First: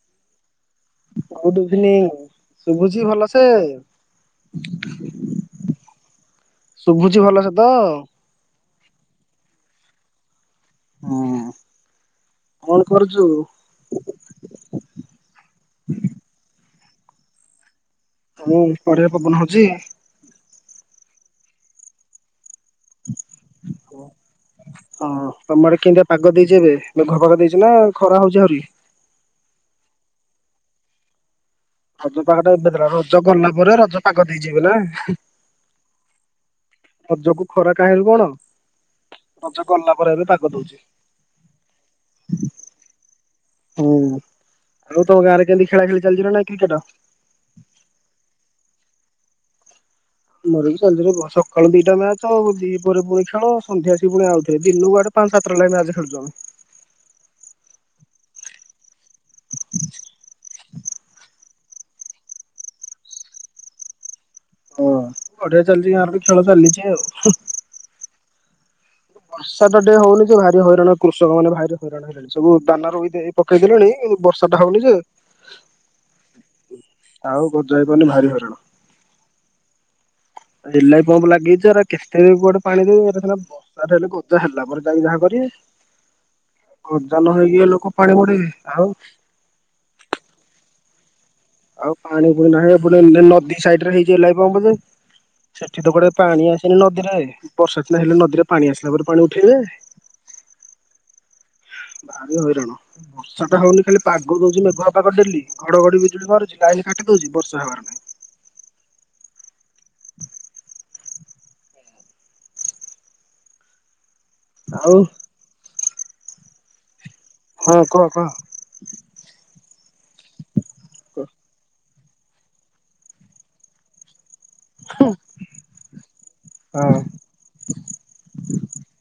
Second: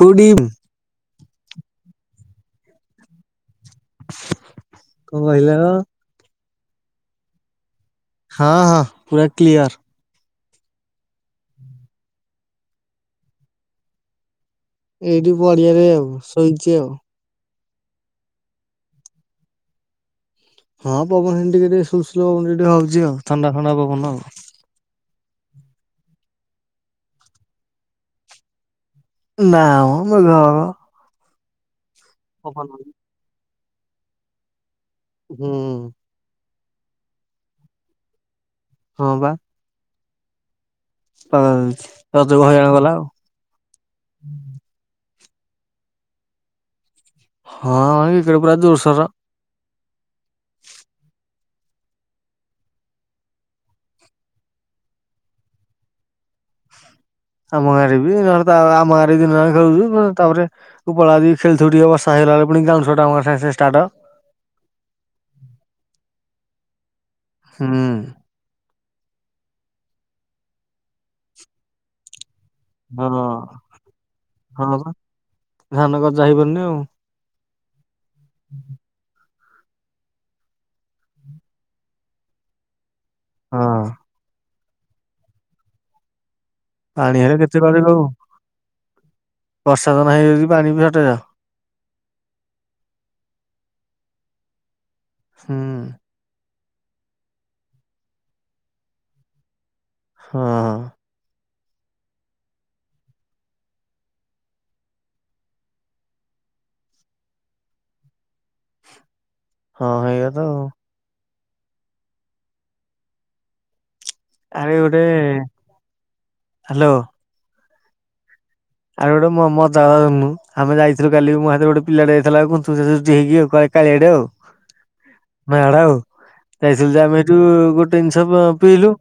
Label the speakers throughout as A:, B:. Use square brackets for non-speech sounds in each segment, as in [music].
A: କଡ଼ିମ୍।
B: Good evening ଶୁଭୁଜୀ ଭଲସେ?
A: କଣ କହିଲ?
B: [inaudible] ଶୁଭୁଚି ଭଲସେ ତ?
A: ହଁ ହଁ ପୁରା କ୍ଲିୟର।
B: ହୁଁ କଣ କରୁଚୁ?
A: ଏଇଠି ପଡିିଆରେ ଆଉ ଶୋଇଚି ଆଉ।
B: ହଁ ପରଆ ପବନ ହଉଛି।
A: ହଁ ପବନ ହିଣ୍ଡି କେ ଶୁ ପବନ ହିଚି ହଉଛି ଆଉ ଥଣ୍ଡା ଫଣ୍ଡା ପବନ ଆଉ।
B: ତମଡେ କେମତି ପାଗ ଦେଇଛି ଏବେ ଏ ଘ ପାଘ ଦେଇଛି ନା ଖରା ହଉଛି ଆହୁରି।
A: ନାମ ମେଘ ପାଗ।
B: ରଜ ପାଖଟା ଏବେ ଥିଲା ରଜ ଗଲା ଘରେ ରଜ ପାକ ଦେଇଛିିବ ଏବେ ନା।
A: ହୁଁ।
B: ତଜକୁ ଖରା କାହିଁରୁକଣ।
A: ହଁ ବା
B: ରାଜ ଗଲା। ପରେ ଏବେ ପାଗ ଦଉଛି।
A: ପାଗ ଦଉଚି ହଁ ରଜକୁ ହଇରାଣ କଲା ଆଉ। ହୁଁ।
B: ଆଉ ତମ ଗାଁରେ କେମି ଖେଳା ଖେଳି ଚାଲି ନା ନାଇ କ୍ରିକେଟ।
A: ହଁ ଏଇଥର ପୁରା ଜୋରସୋର।
B: ମୋ ବି ଚାଲିଚିରେ ପୁଅ। କଣ ଦିଟା ମ୍ୟାଚ ଆଉ ଦି ପରେ ପୁଣି ଖେଳ ସନ୍ଧ୍ୟାସି ପୁଣି ଆଉଥିବେ ଦିନକୁ ଆଡେ ପାଞ୍ଚ ସାତଟା ଲେ ମ୍ୟାଚ ଖେଳୁଚୁ ଆମେ।
A: ତମ ଗାଁ ରେ ବି ଆମ ଗାଁ ରେ ଦିନ ଜାଙ୍କ ଖେଳୁଛୁ ଟ ପରେ ମୁଁ ପଳେଇ ଆସୁଚି। ଖେଳିଥିବୁ ଟିକେ ବର୍ଷା ହେଇଗଲା ବୋଲେ ପୁଣି ଗ୍ରାଉଣ୍ଡ ସଟ ଷ୍ଟାର୍ଟ।
B: ଓ ବଢିଆ ଚାଲଛି ଗାଁ ରେ। ଖେଳ ଚାଲିଚି ଆଉ।
A: ହୁଁ।
B: ବର୍ଷାଟା ଟିକେ ହଉନି ଭାରି ହଇରାଣ କୃଷକ ମାନେ ଭାରି ହଇରାଣ ହେଲେଣି। ସବୁ ଦାନା ର
A: ହଁ
B: ପକେଇଦେଲେଣି ବର୍ଷା ଟା
A: ହଁ
B: ହଉନି
A: ବା
B: ଯେ
A: ଧାନ ଗଜା ହେଇପାରୁନି ଆଉ।
B: ଆଉ। ଗଜ। ଭାରି ହଇରାଣ। ଏଲାଇ ପମ୍ପ ଲାଗେଇଛି କେତେ କୁଆଡେ ପାଣି ଦେବ। ହେଲେ
A: ହଁ
B: ବ ତା ହେଲେ ଗଜା ହେଲା ପରେ। ଯାହା କରିବେ।
A: ପାଣି
B: ଗଜା
A: ହେଲେ
B: ନ
A: କେତେ
B: ହେଇକି ଲୋକ
A: କରିବୁ।
B: ପାଣି ମଡେଇ ଆଉ।
A: ବର୍ଷା ତ ନାହିଁ ବୋଲି ପାଣି ବି ସଟେଜ।
B: ଆଉ ପାଣି ପୁଣି ନାହିଁ ନଦୀ ସାଇଡରେ ହେଇ ଏଲାଇ ପମ୍ପ ଯେ।
A: ହୁଁ
B: ସେଠି ତ ଗୋଟେ ପାଣି ଆସ। ସେ ନଦୀରେ ବର୍ଷା ଦିନ ହେଲେ ନଦୀରେ ପାଣି ଆସିଲା ପରେ ପାଣି ଉଠେଇବେ।
A: ହଁ।
B: ଭାରି ହଇରାଣ ବର୍ଷା ଟା ହଉନି ଖାଲି ପାଗ ଦଉଛି, ମେଘୁଆ ପାଗ ଡେଲି ଘଡଘଡି ବିଜୁଳି ମାରୁଛି, ଲାଇନ କାଟି ଦଉଛି, ବର୍ଷା ହେବାର ନାହିଁ।
A: ହଁ ହେଇଆ ତ। ଆରେ
B: ଆଉ
A: ଗୋଟେ ହାଲୋ।
B: ହଁ କୁହ କୁହ।
A: ଆଉ ଗୋଟ ମ-ମ ତା ଆମେ ଯାଇଥିଲୁ କାଲି ମୁଁ ସାଥେ ଗୋଟେ ପିଲାଟେ ଯାଇଥିଲା [unintelligible] ହେଇକି କାଳିଆଟେ ଆଉ। [inaudible] ଆଉ ଯାଇଥିଲି
B: ହଁ
A: ଯେ ଆମେ ଏଇଠୁ ଗୋଟେ ଜିନିଷ ପିଇଲୁ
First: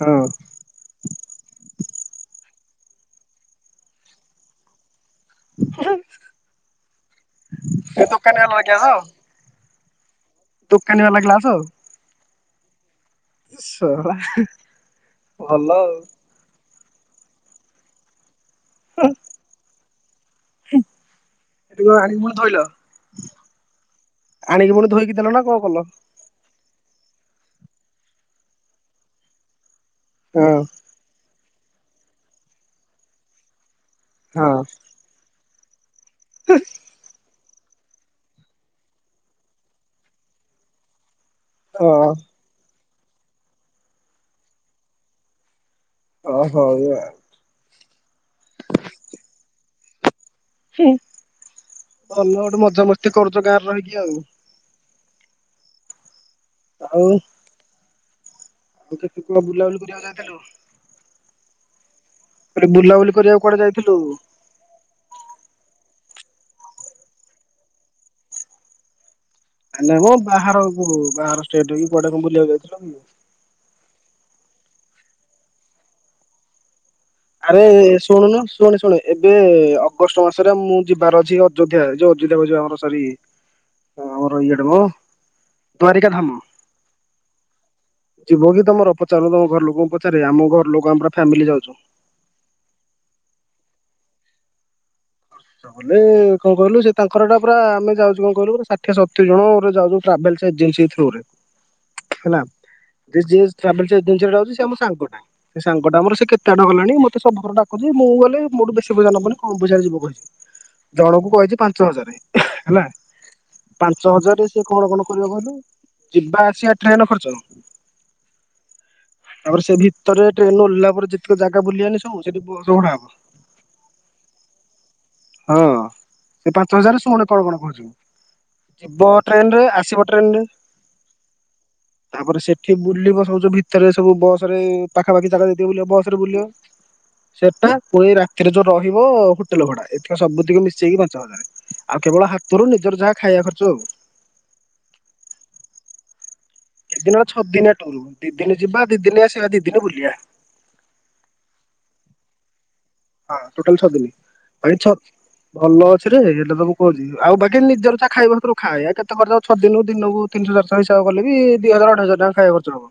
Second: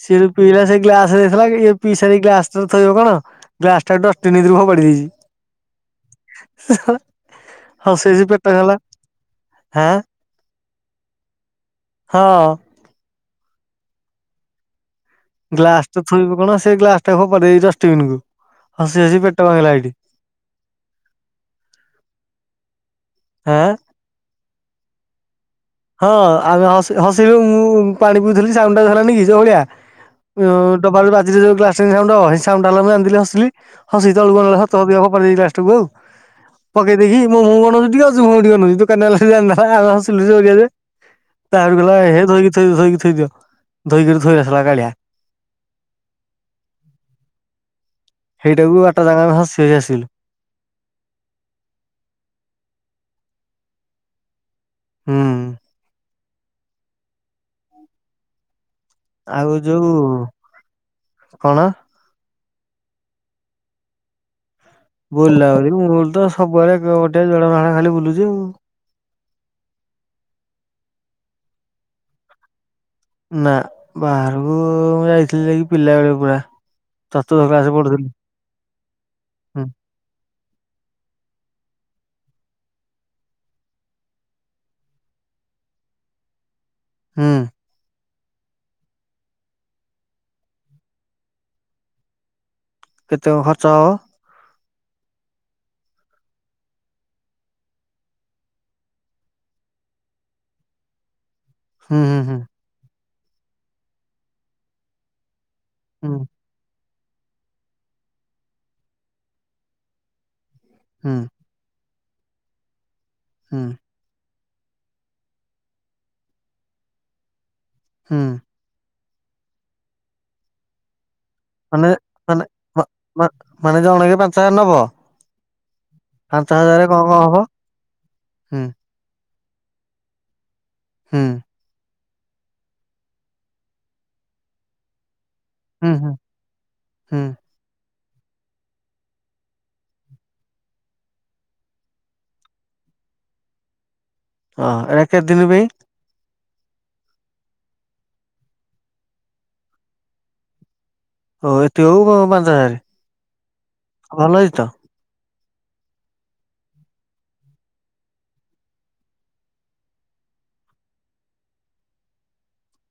B: ହଁ।
A: ସିଏ ବି ପିଇଲା ସେ ଗ୍ଲାସ ଦେଇଥିଲା ପିଇ ସାରି ଗ୍ଲାସ ଥୋଇବ କଣ ଗ୍ଲାସଟା ଡଷ୍ଟବିନ୍ ଭିତରେ ଫୋପାଡି ଦେଇଛି। ହଉ
B: ଏ
A: ସେଇ ଯ
B: ଦୋକାନୀ
A: ପେଟ
B: ବାଲାର
A: କଲା
B: ଗ୍ୟାସ
A: ହଁ।
B: ଦୋକାନୀ ବାଲା ଗ୍ଲାସ ଆଉ।
A: ହଁ
B: ଶଳା। ଭଲ
A: ଗ୍ଲାସ୍
B: ଆଉ
A: ଟ ଥୋଇବୁ କଣ ସେ ଗ୍ଲାସ ଟା ଫୋପାଡ଼ି ଦେ ଏଇ ଡଷ୍ଟବିନ୍ କୁ। ହସି ହସି ପେଟ ଭାଙ୍ଗିଲା ଏଇଠି।
B: ହୁଁ ଏଠାକୁ ଆଣିି ପୁଣି ଧୋଇଲ?
A: ହାଁ
B: ଆଣିକି ପୁଣି ଧୋଇକି ଲ୍ ନା କ
A: ହଁ ଆମେ ଅସ୍ ହସିକି ମୁଁ ପାଣି ପିଉଥିଲି ସାଉଣ୍ଡ ଟା ହେଲାନି କି ଯୋଉ ଭଳିଆ ଉ ଉ
B: ହଁ।
A: ଉ ଡବାରୁ ବାଜିଛି ଯୋଉ ପ୍ଲାଷ୍ଟିକ ସାଉଣ୍ଡ ହବ, ସାଉଣ୍ଡ ହେଲା ବେଳକୁ ମୁଁ ଜାଣିଦେଲି ହସିଲି। ହସିକି ତଳକୁ
B: ହଁ
A: ଅନେଇଲା ବେଳକୁ ତଳେ ଦେଖିଲା ବେଳକୁ କଣ ପଡ଼ି ଯାଇଛି ପ୍ଲାଷ୍ଟିକ । ତୁଭୁ ପକେଇ ଦେଇକି ମୁଁ ମୁଁ କଣ। [unintelligible] ତା ପରେ
B: ହଁ
A: କହିଲା ଏ ହେ ଧୋଇକି ଥୋଇବି ଧୋଇକି। ଧୋଇ ଦିଅ ଧୋଇକିରି ଥୋଇ ଆସିଲା କାଳିଆ।
B: ଅ ହଉ ଆଉ।
A: ସେଇଟାକୁ ବାଟ ସାରା ଆମେ ହସି ହସି ଆସିଲୁ।
B: ହୁଁ, ଭଲ ଗୋଟେ ମଜାମସ୍ତି କରୁଚ ଗାଁ ରେ ରହିକି ଆଉ।
A: ହୁଁ।
B: ଆଉ ତୁ [inaudible] ବୁଲା
A: ଆଉ
B: ବୁଲାବୁଲି
A: ଯୋଉ
B: କରିବାକୁ ଯାଇଥିଲୁ।
A: କଣ?
B: ଆରେ ବୁଲାବୁଲି କରିବାକୁ କୁଆଡେ ଯାଇଥିଲୁ?
A: ବୁଲାବୁଲି ମୁଁ ତ ସବୁବେଳେ ଗୋଟେ [unintelligible] ଖାଲି ବୁଲୁଚି ଆଉ।
B: ଆ, ନା ମ ବାହାରକୁ ବାହାର ଷ୍ଟେଟ କି କୁଆଡେ କଣ ବୁଲିବାକୁ ଯାଇଥିଲ କି?
A: ନା ବାହାରକୁ ମୁଁ ଯାଇଥିଲି ଯାଇକି ପିଲା ବେଳେ ପୁରା। ଚତୁର୍ଥ
B: ଆରେ
A: କ୍ଲାସ
B: ଏ, ଏ,
A: ପଢୁଥିଲି।
B: ଶୁଣୁନୁ ଶୁଣେ ଶୁଣେ ଏବେ
A: ହୁଁ
B: ଅଗଷ୍ଟ ମାସରେ ମୁଁ ଯିବାର ଅଛି ଅଯୋଧ୍ୟା। ଯୋଉ ଅଯୋଧ୍ୟା ହଉଚୁ ଆମର ସରି, ଅ, ଆମର ଇଏଟା ମୋ ଦ୍ଵାରିକା ଧାମ୍।
A: ହୁଁ।
B: ଯିବ କି ତୋମର ପଚାରୁନୁ ତୋମ ଘର ଲୋକଙ୍କୁ ପଚାରେ। ଆମ ଘର ଲୋକ ଆମେ ପୁରା ଫାମିଲି ଯାଉଚୁ।
A: କେତେ କଣ ଖର୍ଚ୍ଚ ହବ?
B: ନହେଲେ କଣ କହିଲୁ ସେ ତାଙ୍କର ଟା ପୁରା ଆମେ ଯାଉଚୁ କଣ କହିଲୁ ଷାଠିଏ ସତୁରି ଜଣ ପୁରା ଯାଉଚୁ ଟ୍ରାଭେଲ୍ ଏଜେନ୍ସି ଥ୍ରୁ ରେ।
A: ହୁଁ ହୁଁ
B: ହେଲା। ତ ଯିଏ ଟ୍ରାଭେଲ୍ସି ଏଜେନ୍ସୀରେ ରହୁଚି ସେ ଆମ ସାଙ୍ଗ ଟା। ସେ ସାଙ୍ଗଟା ମୋର
A: ହୁଁ
B: ସେ କେତେ ଆଡେ ଗଲାଣି। ମ ସେ ସବୁ ଥର ଡାକୁଚି ମୁଁ ଗଲେ ମୋ ଠୁ ବେଶୀ ପଇସା ନବନି, କମ୍ ପଇସାରେ ଯିବ। କହିଚି।
A: ହୁଁ ହୁଁ
B: ଜଣକୁ କହିଚି ପାଞ୍ଚ ହଜାର। ହେଲା।
A: ହୁଁ
B: ପାଞ୍ଚ ହଜାରେ ସେ କଣ କଣ କରିବ କହିଲୁ ଯିବା ଆସିବା ଟ୍ରେନ୍ ଖର୍ଚ୍ଚ।
A: ହଁ।
B: ତାପରେ ସେ ଭିତରେ ଟ୍ରେନ୍ ରୁ ଓହ୍ଲାଇଲା ପରେ ଯେ
A: ମାନେ ମାନେ ମା-ମା-ମାନେ ଜଣକେ ପାଞ୍ଚହଜାର ନବ?
B: ହଁ
A: ପାଞ୍ଚ
B: ସେ
A: ହଜାରରେ
B: ପାଞ୍ଚହଜାର ଶୁଣ
A: ହବ?
B: କଣ କଣ କହୁଚି
A: ହୁଁ
B: ମୁଁ ଯିବ ଟ୍ରେନ୍ ରେ ଆସିବ ଟ୍ରେନ୍ ରେ।
A: ହୁଁ।
B: ତାପରେ ସେଠି ବୁଲିବ ସବୁ ଯୋଉ ଭିତରେ ସବୁ ବସ୍ ରେ ଏ ପାଖାପାଖି ତାପରେ ଯେତିକି ବୁଲିବ
A: ହୁଁ
B: ବସ୍
A: ହୁଁ
B: ରେ ବୁଲିବ
A: ହୁଁ
B: ସେଟା ପୁଣି ରାତିରେ ଯୋଉ ରହିବ ହୁଟେଲ୍ ଭଡା। ଏତିକ ସବୁତିକ ମିଶେଇକି ପାଞ୍ଚହଜାର। ଆଉ କେବଳ ହାତରୁ ନିଜର ଯାହା ଖାଇବା ଖର୍ଚ୍ଚ ଆଉ।
A: ହଁ ଏଟା କେତେ ଦିନ ପାଇଁ?
B: କେତେ ଦିନ ଛଅ ଦିନ ଟୁର ଦି ଦିନ ଯିବା, ଦି ଦିନ ଆସିବା, ଦି ଦିନ ବୁଲିବା।
A: ଓ ଏତିକକୁ ପ-ପାଞ୍ଚହଜାର।
B: ହଁ ଟୋଟାଲ୍ ଛଅ ଦିନି। ହଁ ଏ ଛଅ ଭଲ ଅଛି ରେ, ଏଟା ତ ମୁଁ କହୁଚି। ଆଉ ବାକି ନିଜର ଯାହା ଖାଇବ ହାତରୁ ଖାଇବା କେତେ ଖର୍ଚ୍ଚ ହବ। ଛଅ ଦିନ ଦିନକୁ ତିନିଶହ ଚାରିଶହ ହିସାବ କଲେବି ଦି ହଜାର ଅଢେଇ ହଜାର ଟଙ୍କା ଖାଇବା ଖର୍ଚ୍ଚ ହବ।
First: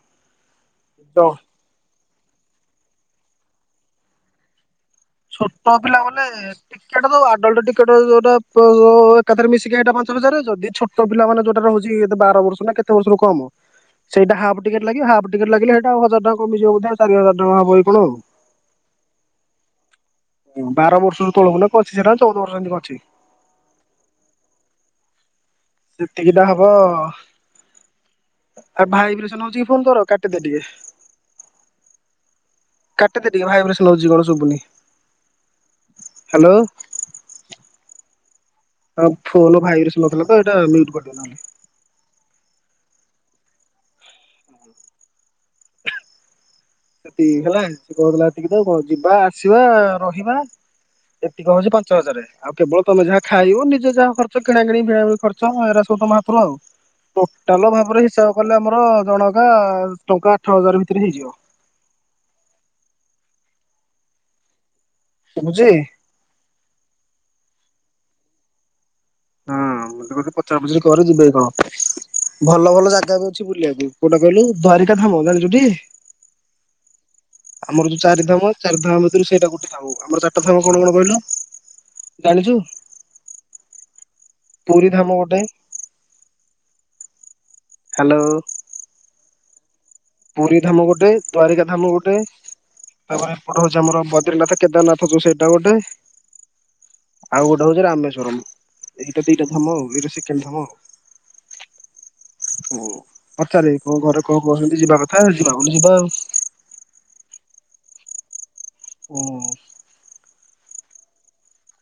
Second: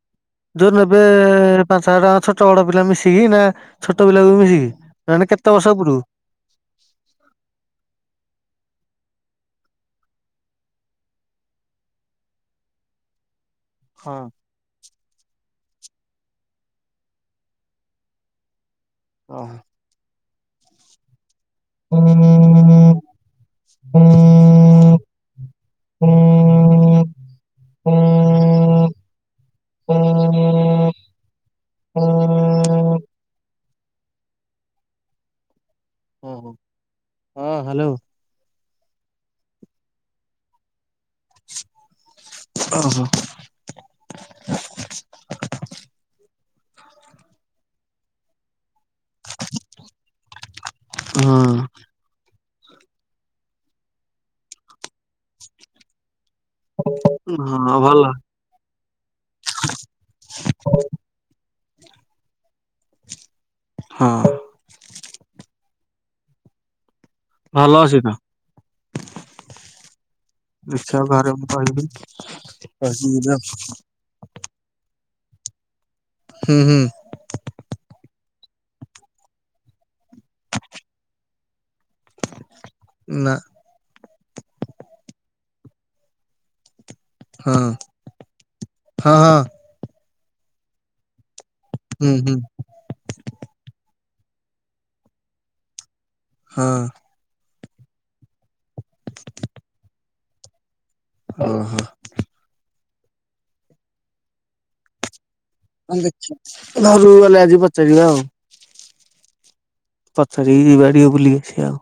A: ଯୋଉ ନେବେ ପାଞ୍ଚହଜାର ଟଙ୍କା ଛୋଟ ବଡ ପିଲା ମିଶିକି ନା । ଛୋଟ ପିଲାକୁବି ମିଶିକି ।
B: ଛୋଟ ପିଲା ମାନେ ଟିକେଟ ଦବୁ ଆଡଲଟ ଟିକେଟ ଯୋଉଟା। ତ ଏକାଥରେ ମିଶିକି ଏଇଟା ପାଞ୍ଚହଜାରେ ଯଦି ଛୋଟ ପିଲାମାନେ ଯୋଉଟାରେ ହଉଛି ଏଇଟା ବାର ବର୍ଷ ନା କେତେ ବର୍ଷରୁ କମ ।
A: ହଁ
B: ସେଇଟା ହାଫ୍ ଟିକେଟ ଲାଗିବ ହାଫ୍ ଟିକେଟ ଲାଗିଲେ । ହଁ ଆଉ ହଜାର ଟଙ୍କା କମିଯିବ ବୋଧେ ଚାରି ହଜାର ଟଙ୍କା ହବ କି କଣ ଆଉ ।
A: ଓ ହୋ।
B: ବାର ବର୍ଷରୁ ତଳକୁ ନା ପଚିଶ ଟଙ୍କା ଚଉଦ ବର୍ଷ କଣ ଏମତି ଅଛି ।
A: [unintelligible]
B: ସେତିକିଟା ହବ ଆଭାଇବ୍ରେସନ ହଉଛି କି ଫୋନ ତୋର କାଟିଦେ ଟିକେ
A: ଓହୋ।
B: କାଟିଦେ ଟିକେ ଭାଇବ୍ରେସନ । କଲ ଆଉଛି କଣ ସୁୁବୁନି ।
A: ଓ ହୋ ହଁ ହାଲୋ ।
B: ହଁ ଫୋନ ଭାଇବ୍ରେସନ ହୋଉଥିଲା ତ ଏଇଟା ମିଉଟ୍ କରିଦେ । ନହେଲେ ।
A: ଓହୋ ।
B: ସେତିକି ହେଲା ଶିବ କହୁଥିଲା ଏତିକି ତ କଣ ଅଛି । ଯିବା ଆସିବା ରହିବା
A: ହଁ
B: ଏତିକି ହେଉଛି ପାଞ୍ଚ ହଜାରେ । ଆଉ କେବଳ ତମେ ଯାହା ଖାଇବ ନିଯେ ଯାହା ଖର୍ଚ୍ଚ କିଣା କିଣି ଭିଣା ଭିଣି ଖର୍ଚ୍ଚ ଏରା ସବୁ ତମ ହାତ ରୁ ଆଉ ଟୋଟାଲ
A: ହଁ ଭଲ
B: ଭାବରେ ହିସାବ କଲେ ଆମ । ହଁ ଜଣ କା ଟଙ୍କା ଆଠ ହଜାର ଭିତରେ ହେଇଯିବ।
A: ହଁ ।
B: ବୁଝିବି ।
A: ଭଲ ଅଛି ତ।
B: ହଁ, ମୁଁ ପଚରା ପଚିରି କରେ
A: ଦେଖିବା
B: ଯିବେ
A: ଘରେ
B: କି
A: ମୁଁ
B: କଣ,
A: କହିବି
B: ଭଲ ଭଲ
A: ହୁଁ
B: ଜାଗା ବି ଅଛି ବୁଲିବାକୁ, କୋଉଟା କହିଲୁ ଦ୍ବାରିକା । ଧାମ ଜାଣିଛୁ ଟି।
A: ହୁଁ
B: ଆମର ଯୋଉ ଚାରିଧାମ। ଚାରି ଧାମ ଭିତରୁ ସେଇଟା ଗୋଟେ ଧାମ। ଆମର ଚାରିଟା ଧାମା କଣ କଣ କହିଲୁ? ଜାଣିଛୁ ।
A: ନା
B: ପୁରୀ ଧାମ ଗୋଟେ।
A: ହଁ
B: ହ୍ୟାଲୋ
A: ହଁ ହଁ ।
B: ପୁରୀ ଧାମ ଗୋଟେ । ଦ୍ୱାରିକା ଧାମ
A: ହୁଁ
B: ଗୋଟେ
A: ହୁଁ
B: ତାପରେ ଏପଟେ ହଉଛି ଆମର ବଦ୍ ରି ନାଥ କେଦାରନାଥ ଯୋଉ ସେଇଟା ଗୋଟେ।
A: ହଁ-
B: ଆଉ ଗୋଟେ ହଉଛି ରାମେଶ୍ଵରମ। ଏଇଟା ଦିଟା ଧାମ ଆଉ ଏଇଟା ସେକେଣ୍ଡ ଧାମ ଆଉ।
A: ଓ ହୋ
B: ଓ, ପଚାରେ କଣ ଘରେ କଣ କରୁଛନ୍ତି ଯିବା କଥା ଯିବା ବୋଲି ଯିବା ଆଉ
A: ଘରୁକୁ ଗଲେ ଆଜି ଚା ଯିବା ଆଉ।
B: ହୁ
A: ସେଠିକୁ ଯିବା ଟିକେ ବୁଲିକି ଆସିବା ଆଉ।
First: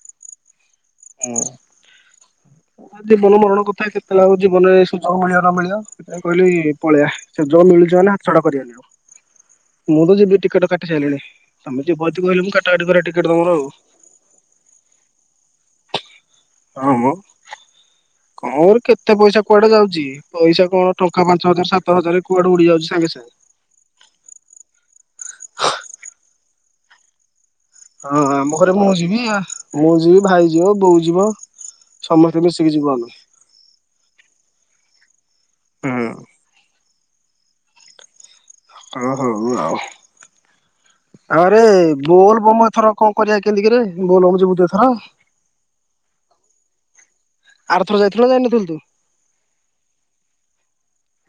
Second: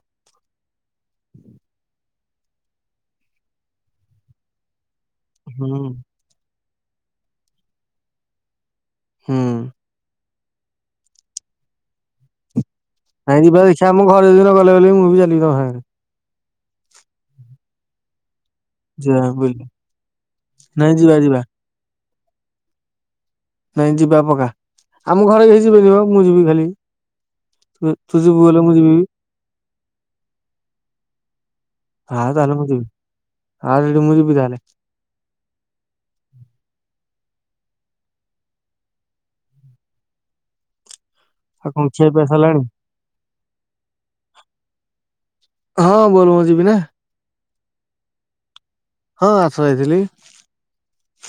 B: ହୁଁ ଜୀବନ, ମରଣ କଥା କେତେ ଆଉ ଜୀବନରେ ମିଳିବ ନ ମିଳିବ,
A: ହୁଁ
B: ସେଥିପାଇଁ କହିଲି ପଳେଇବା, ସୁଯୋଗ ମିଳୁଛିମାନେ ହାତଛଡ଼ା କରିବାନି
A: ହୁଁ।
B: ଆଉ।। ମୁଁ ତ ଯିବି ଟିକଟ କାଟି ସାରିଲିଣି, ତମେ ଯିବ ଯଦି କହିଲେ ମୁଁ କାଟାକାଟି କରିବା ଟିକେଟ
A: ନାଇଁ
B: ତମର
A: ଯିବା
B: ଆଉ
A: ଦେଖିବ ଆମ ଘରେ ଗଲେ ବୋଲି ମୁଁ ବି ଚାଲିିବି ତମ ସାଙ୍ଗରେ।
B: ହଁ ମ କଣ କେତେ
A: ଯିବା
B: ପଇସା
A: ବୁଲି
B: କୁଆଡେ ଯାଉଛି, ପଇସା
A: ନାଇଁ
B: କଣ
A: ଯିବା
B: ଟଙ୍କା
A: ଯିବା।
B: ପାଞ୍ଚ ହଜାର ସାତ ହଜାର କୁଆଡେ ଉଡି ଯାଉଛି ସାଙ୍ଗ ସାଙ୍ଗେ।
A: ନାଇଁ ଯିବା ପକା। ଆମ ଘରେ କେହି ଯିବେନି ମ ମୁଁ ଯିବି ଖାଲି। ତୁ ତୁ
B: ହଁ
A: ଯିବୁ
B: ଆମ
A: ବୋଲେ
B: ଘରେ ମୁଁ ଯିବି ଆ । ମୁଁ ଯିବି, ଭାଇ ଯିବ, ବୋଉ ଯିବ।
A: ହଁ,
B: ସମସ୍ତେ
A: ତାହାଲେ ମୁଁ
B: ମିଶିକି ଯିବୁ ଆମେ।
A: ଯିବି। [unintelligible] ସୁବିଧା ହେଲା।
B: ହୁଁ। ଓଃ ହଉ ଆଉ। ଆରେ
A: ଆଉ କଣ ଖିଆ ପିଆ
B: ବୋଲ
A: ସରିଲାଣି?
B: ବୋମ ଏଥର କଣ କରିବା କେମତିକିରେ ବୋଲବମ ଯିବୁ ତୁ ଏଥର।
A: ହଁ ବୋଲବମ୍ ଯିବି ନା
B: ଆରଥର ଯାଇଥିଲୁ ନା ଜାଇି ନଥିଲୁ ତୁ।
A: ହଁ ଆସ ଏଇଥିଲି।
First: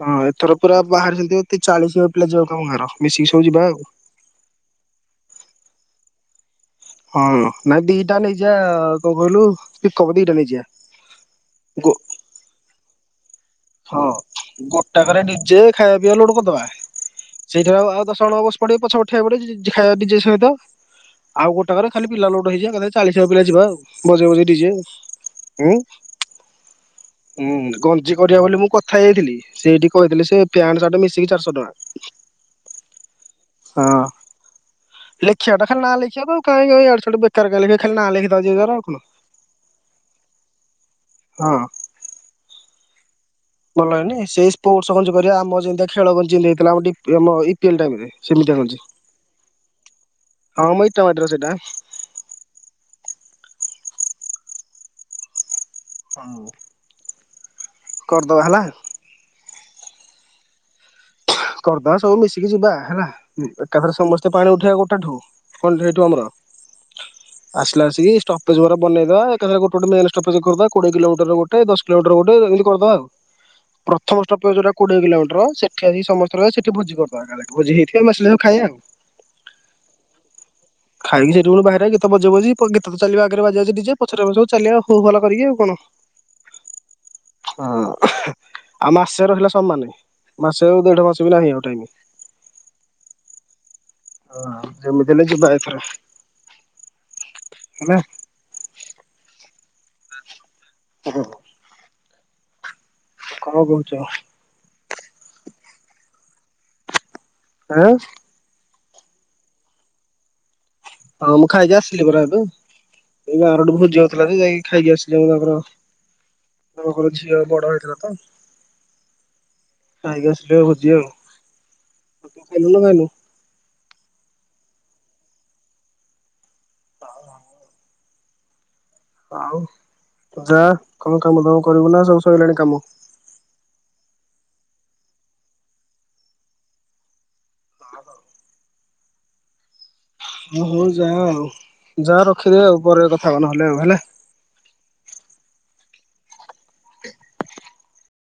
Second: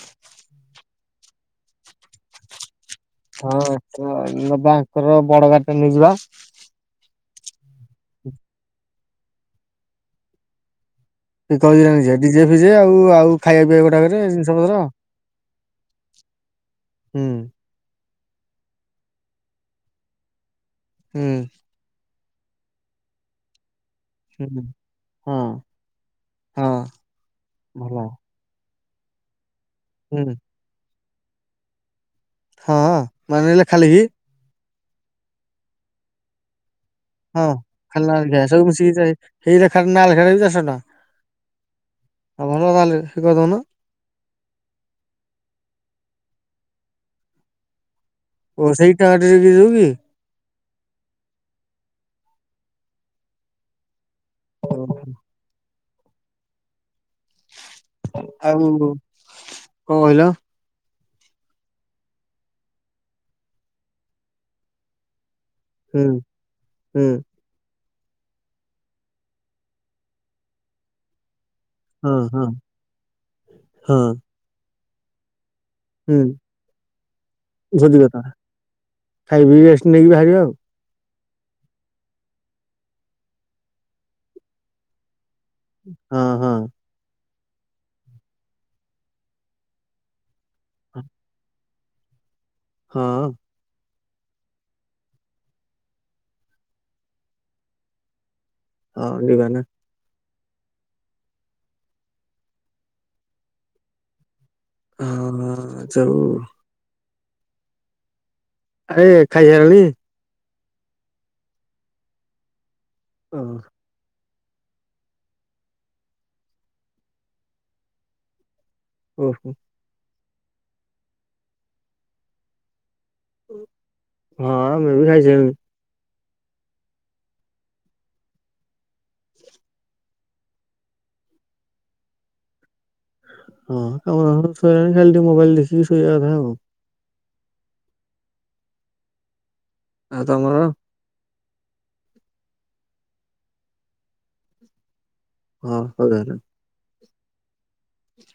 B: ହଁ ଏଥର ପୁରା ବାହାରିସନ୍ତି ଚାଳିସି ହବ ପିଲା ଯିବାକୁ ତମ ଗାଁର। ମିଶିକି ସବୁ
A: ହଁ
B: ଯିବା ଆଉ।
A: ଏଥର ଆ ବାଙ୍କର ବଡ ଗଡ଼ି ଟା ନେଇଯିବା।
B: ହଁ, ନାଇଁ ଦିଟା ନେଇଯିବା କଣ କହିଲୁ ପିକପ ଦିଟା ନେଇଯିବା।
A: ପିକପ ଦିଟା
B: ଗୋ
A: ନେଇଯିବା। ଡିଜେ ଫିଜେ ଆଉ ଆଉ ଖାଇବା ପିଇବା ଗୋଟାକରେ ଜିନିଷ ପତ୍ର।
B: ଯେ ଖାୟା ପିଇବା ଲୋଡ଼ କରିଦବା।
A: ହୁଁ
B: ସେଇଠାରୁ ଆ ଆଉ ଦଶ ଜଣ ବସିପଡିବେ ପଛପଟେ ଠିଆ ହେଇପଡିବେ [unintelligible] ଡିଜେ ସହିତ
A: ହୁଁ
B: ଆଉ ଗୋଟାକରେ ଖାଲି ପିଲା ଲୋଡ ହେଇଯିବା ଏକାଥରେ ଚାଳିଶ ପିଲା ଯିବା ଆଉ। ବଜେଈ ବଜେଈ
A: ହୁଁ
B: ଡିଜେ
A: ହଁ
B: ହୁଁ,
A: ହଁ ଭଲ
B: ହୁଁ ଗ ହେଲେ ମୁଁ କଥା ହେଇଥିଲି। ସେଇଠି କହିଥିଲେ
A: ହୁଁ
B: ସେ ଫ୍ୟାଣ୍ଟ ସାଟ୍ ମିସ୍ ମିଶିକି ଚାରିଶ ଟଙ୍କା।
A: ହଁ, ମାନିଲେ ଖାଲି ହି
B: ଲେଖିବା ଟା ଖାଲି ନାଁ ଲେଖିବାକୁ ଆଉ କାଇଁ ଏଇ ଅଡ୍
A: ହଁ। ଫାଇନାଲ ହେଇଗଲା। ସବୁ ମିଶିକି ତ ଆଉ। ହେଇଗଲା ଫାଇନାଲ୍ ଖେଳ ରେ ବି ଚାରଶ ଟଙ୍କା।
B: ହଁ
A: [unintelligible]
B: ଭଲ ହେଇନି ସେଇ ସ୍ପୋର୍ଟସ ଗଞ୍ଜି କରିବା ଆମର ଯେମିତିଆ ଖେଳ ଗଞ୍ଜ୍ ଯିଏ ନେଇଥିଲା ମତେ ଏ ଆମ ଇପକେଲ୍ ଟାଇମ‌୍ ରେ।
A: ଓହୋଃ ସେଇ କାର୍ଡ ରେ ବି ହଉଚି।
B: ହଁ ମୁଁ ଏଇ ତଡ୍ ର ସେଇଟା। କଣ ମୋ କରଦବା
A: ଆଉ
B: ହେଲା।
A: କଣ କହିଲ
B: କରିଦବା ସବୁ ମିଶିକି ଯିବା ହେଲା ଏକାଥରେ ସମସ୍ତେ ପାଣି ଉଠେଇବା ଗୋଟାଠୁ [unintelligible] ଠୁ
A: ହୁଁ
B: ଆମର
A: ହୁଁ
B: ଆସ୍ ହେଲା ଆସିକି ଷ୍ଟପେଜ ଗୁରା ବନେଇଦବା ଏକାଥରେ ଗୋଟେ ଗୋଟେ ମେନ ଷ୍ଟପେ୍ଜ କରିଦବା କୋଡିଏ କିଲୋମିଟର ଗୋ ଗୋଟେ ଦଶ କିଲୋମିଟର
A: ହଁ
B: ଗୋଟେ
A: ହଁ
B: ଏମିତି କରିଦବା ଆଉ
A: ହଁ
B: ପ୍ରଥମ ଷ୍ଟପେଜଗୁରା କୋଡ଼ିଏ କିଲୋମଟର ସେ ଠେରି
A: ହୁଁ
B: ସମସ୍ତେ ରହି ସେଠି ଭୋଜି କରିଦବା ଭୋଜି ହେଇଥିବ ଆମେ ଆସିଲେ ଖାଇବା ଆଉ।
A: ଖାଇ ପିଇ ରେଷ୍ଟ ନେଇକି ବାହାରିବା ଆଉ।
B: ଖାଇକି ସେଠି ପୁଣି ବାହାରିବା ଗୀତ ବଜେଇ ବଜେଇ ପୁଣି ଗୀତ ତ ଚାଲିବ ଆଗରେ ବାଜି ବାଜି ଡିଜେ ପଛରେ ଆମେ ସବୁ ଚାଲିଆ ହୋ ହାଲା କରିକି ଆଉ। କଣ।
A: ହଁ ହଁ।
B: ହଁ ଆଉ ମାସେ ରହିଲା ସମାନି। ମାସେ ଆଉ ଦେଢ ମାସେ ବି ନାହିଁ ଆଉ ଟାଇମ୍।
A: ହଁଅ।
B: ହଁ ଯେମିତି ହେଲେ ଯିବା ଏଥର ଆମେ
A: ହଁ ଯିବ ନା।
B: [unintelligible] କଣ କହୁଚ?
A: ହଁ ଯାଉ।
B: ଆଁ?
A: ଏ ଖାଇ ହେଲାଣି?
B: ହଁ ମୁଁ ଖାଇକି ଆସିଲି ପରା ଏବେ। ଏଇ
A: ଓହୋ
B: ଆରଡି ଗୋଟେ ଭୋଜି ଅ ଥିଲା ତ ଯାଇକି ଖାଇକି ଆସିଲି ମୁଁ ତାଙ୍କର ତାଙ୍କ ଘର ଝିଅ ବଡ ହେଇଥିଲା ତ।
A: ଓହୋ।
B: ଖାଇକି ଆସିଲି ଭୋଜି ଆଉ ତ ଖାଇଲୁ ନା ଖାଇନୁ?
A: ହଁ ମେ ବି ଖାଇସାଇଲିଣି।
B: ହଉ ହଉ। ଆଉ ତୁ ଯା କଣ କାମ ଦବ କରିବୁ ନା ସବୁ ସରିଲାଣି କାମ?
A: ହଁ କାମ ଦାମ ସବୁ ସଇଲାଣି, ଖାଲି ଟିକେ ମୋବାଇଲ୍ ଦେଖିକି ଶୋଇବା କଥା ଆଉ।
B: ହଁ ହଁ।
A: ଆଉ ତମର
B: ହଁ ହଉ ଯା ଆଉ। ଯା ରଖିଦେ ଆଉ ପରେ କଥା ହବା ନହେଲେ ଆଉ ହେଲା।
A: ହଁ ହଉ ତାହେଲେ।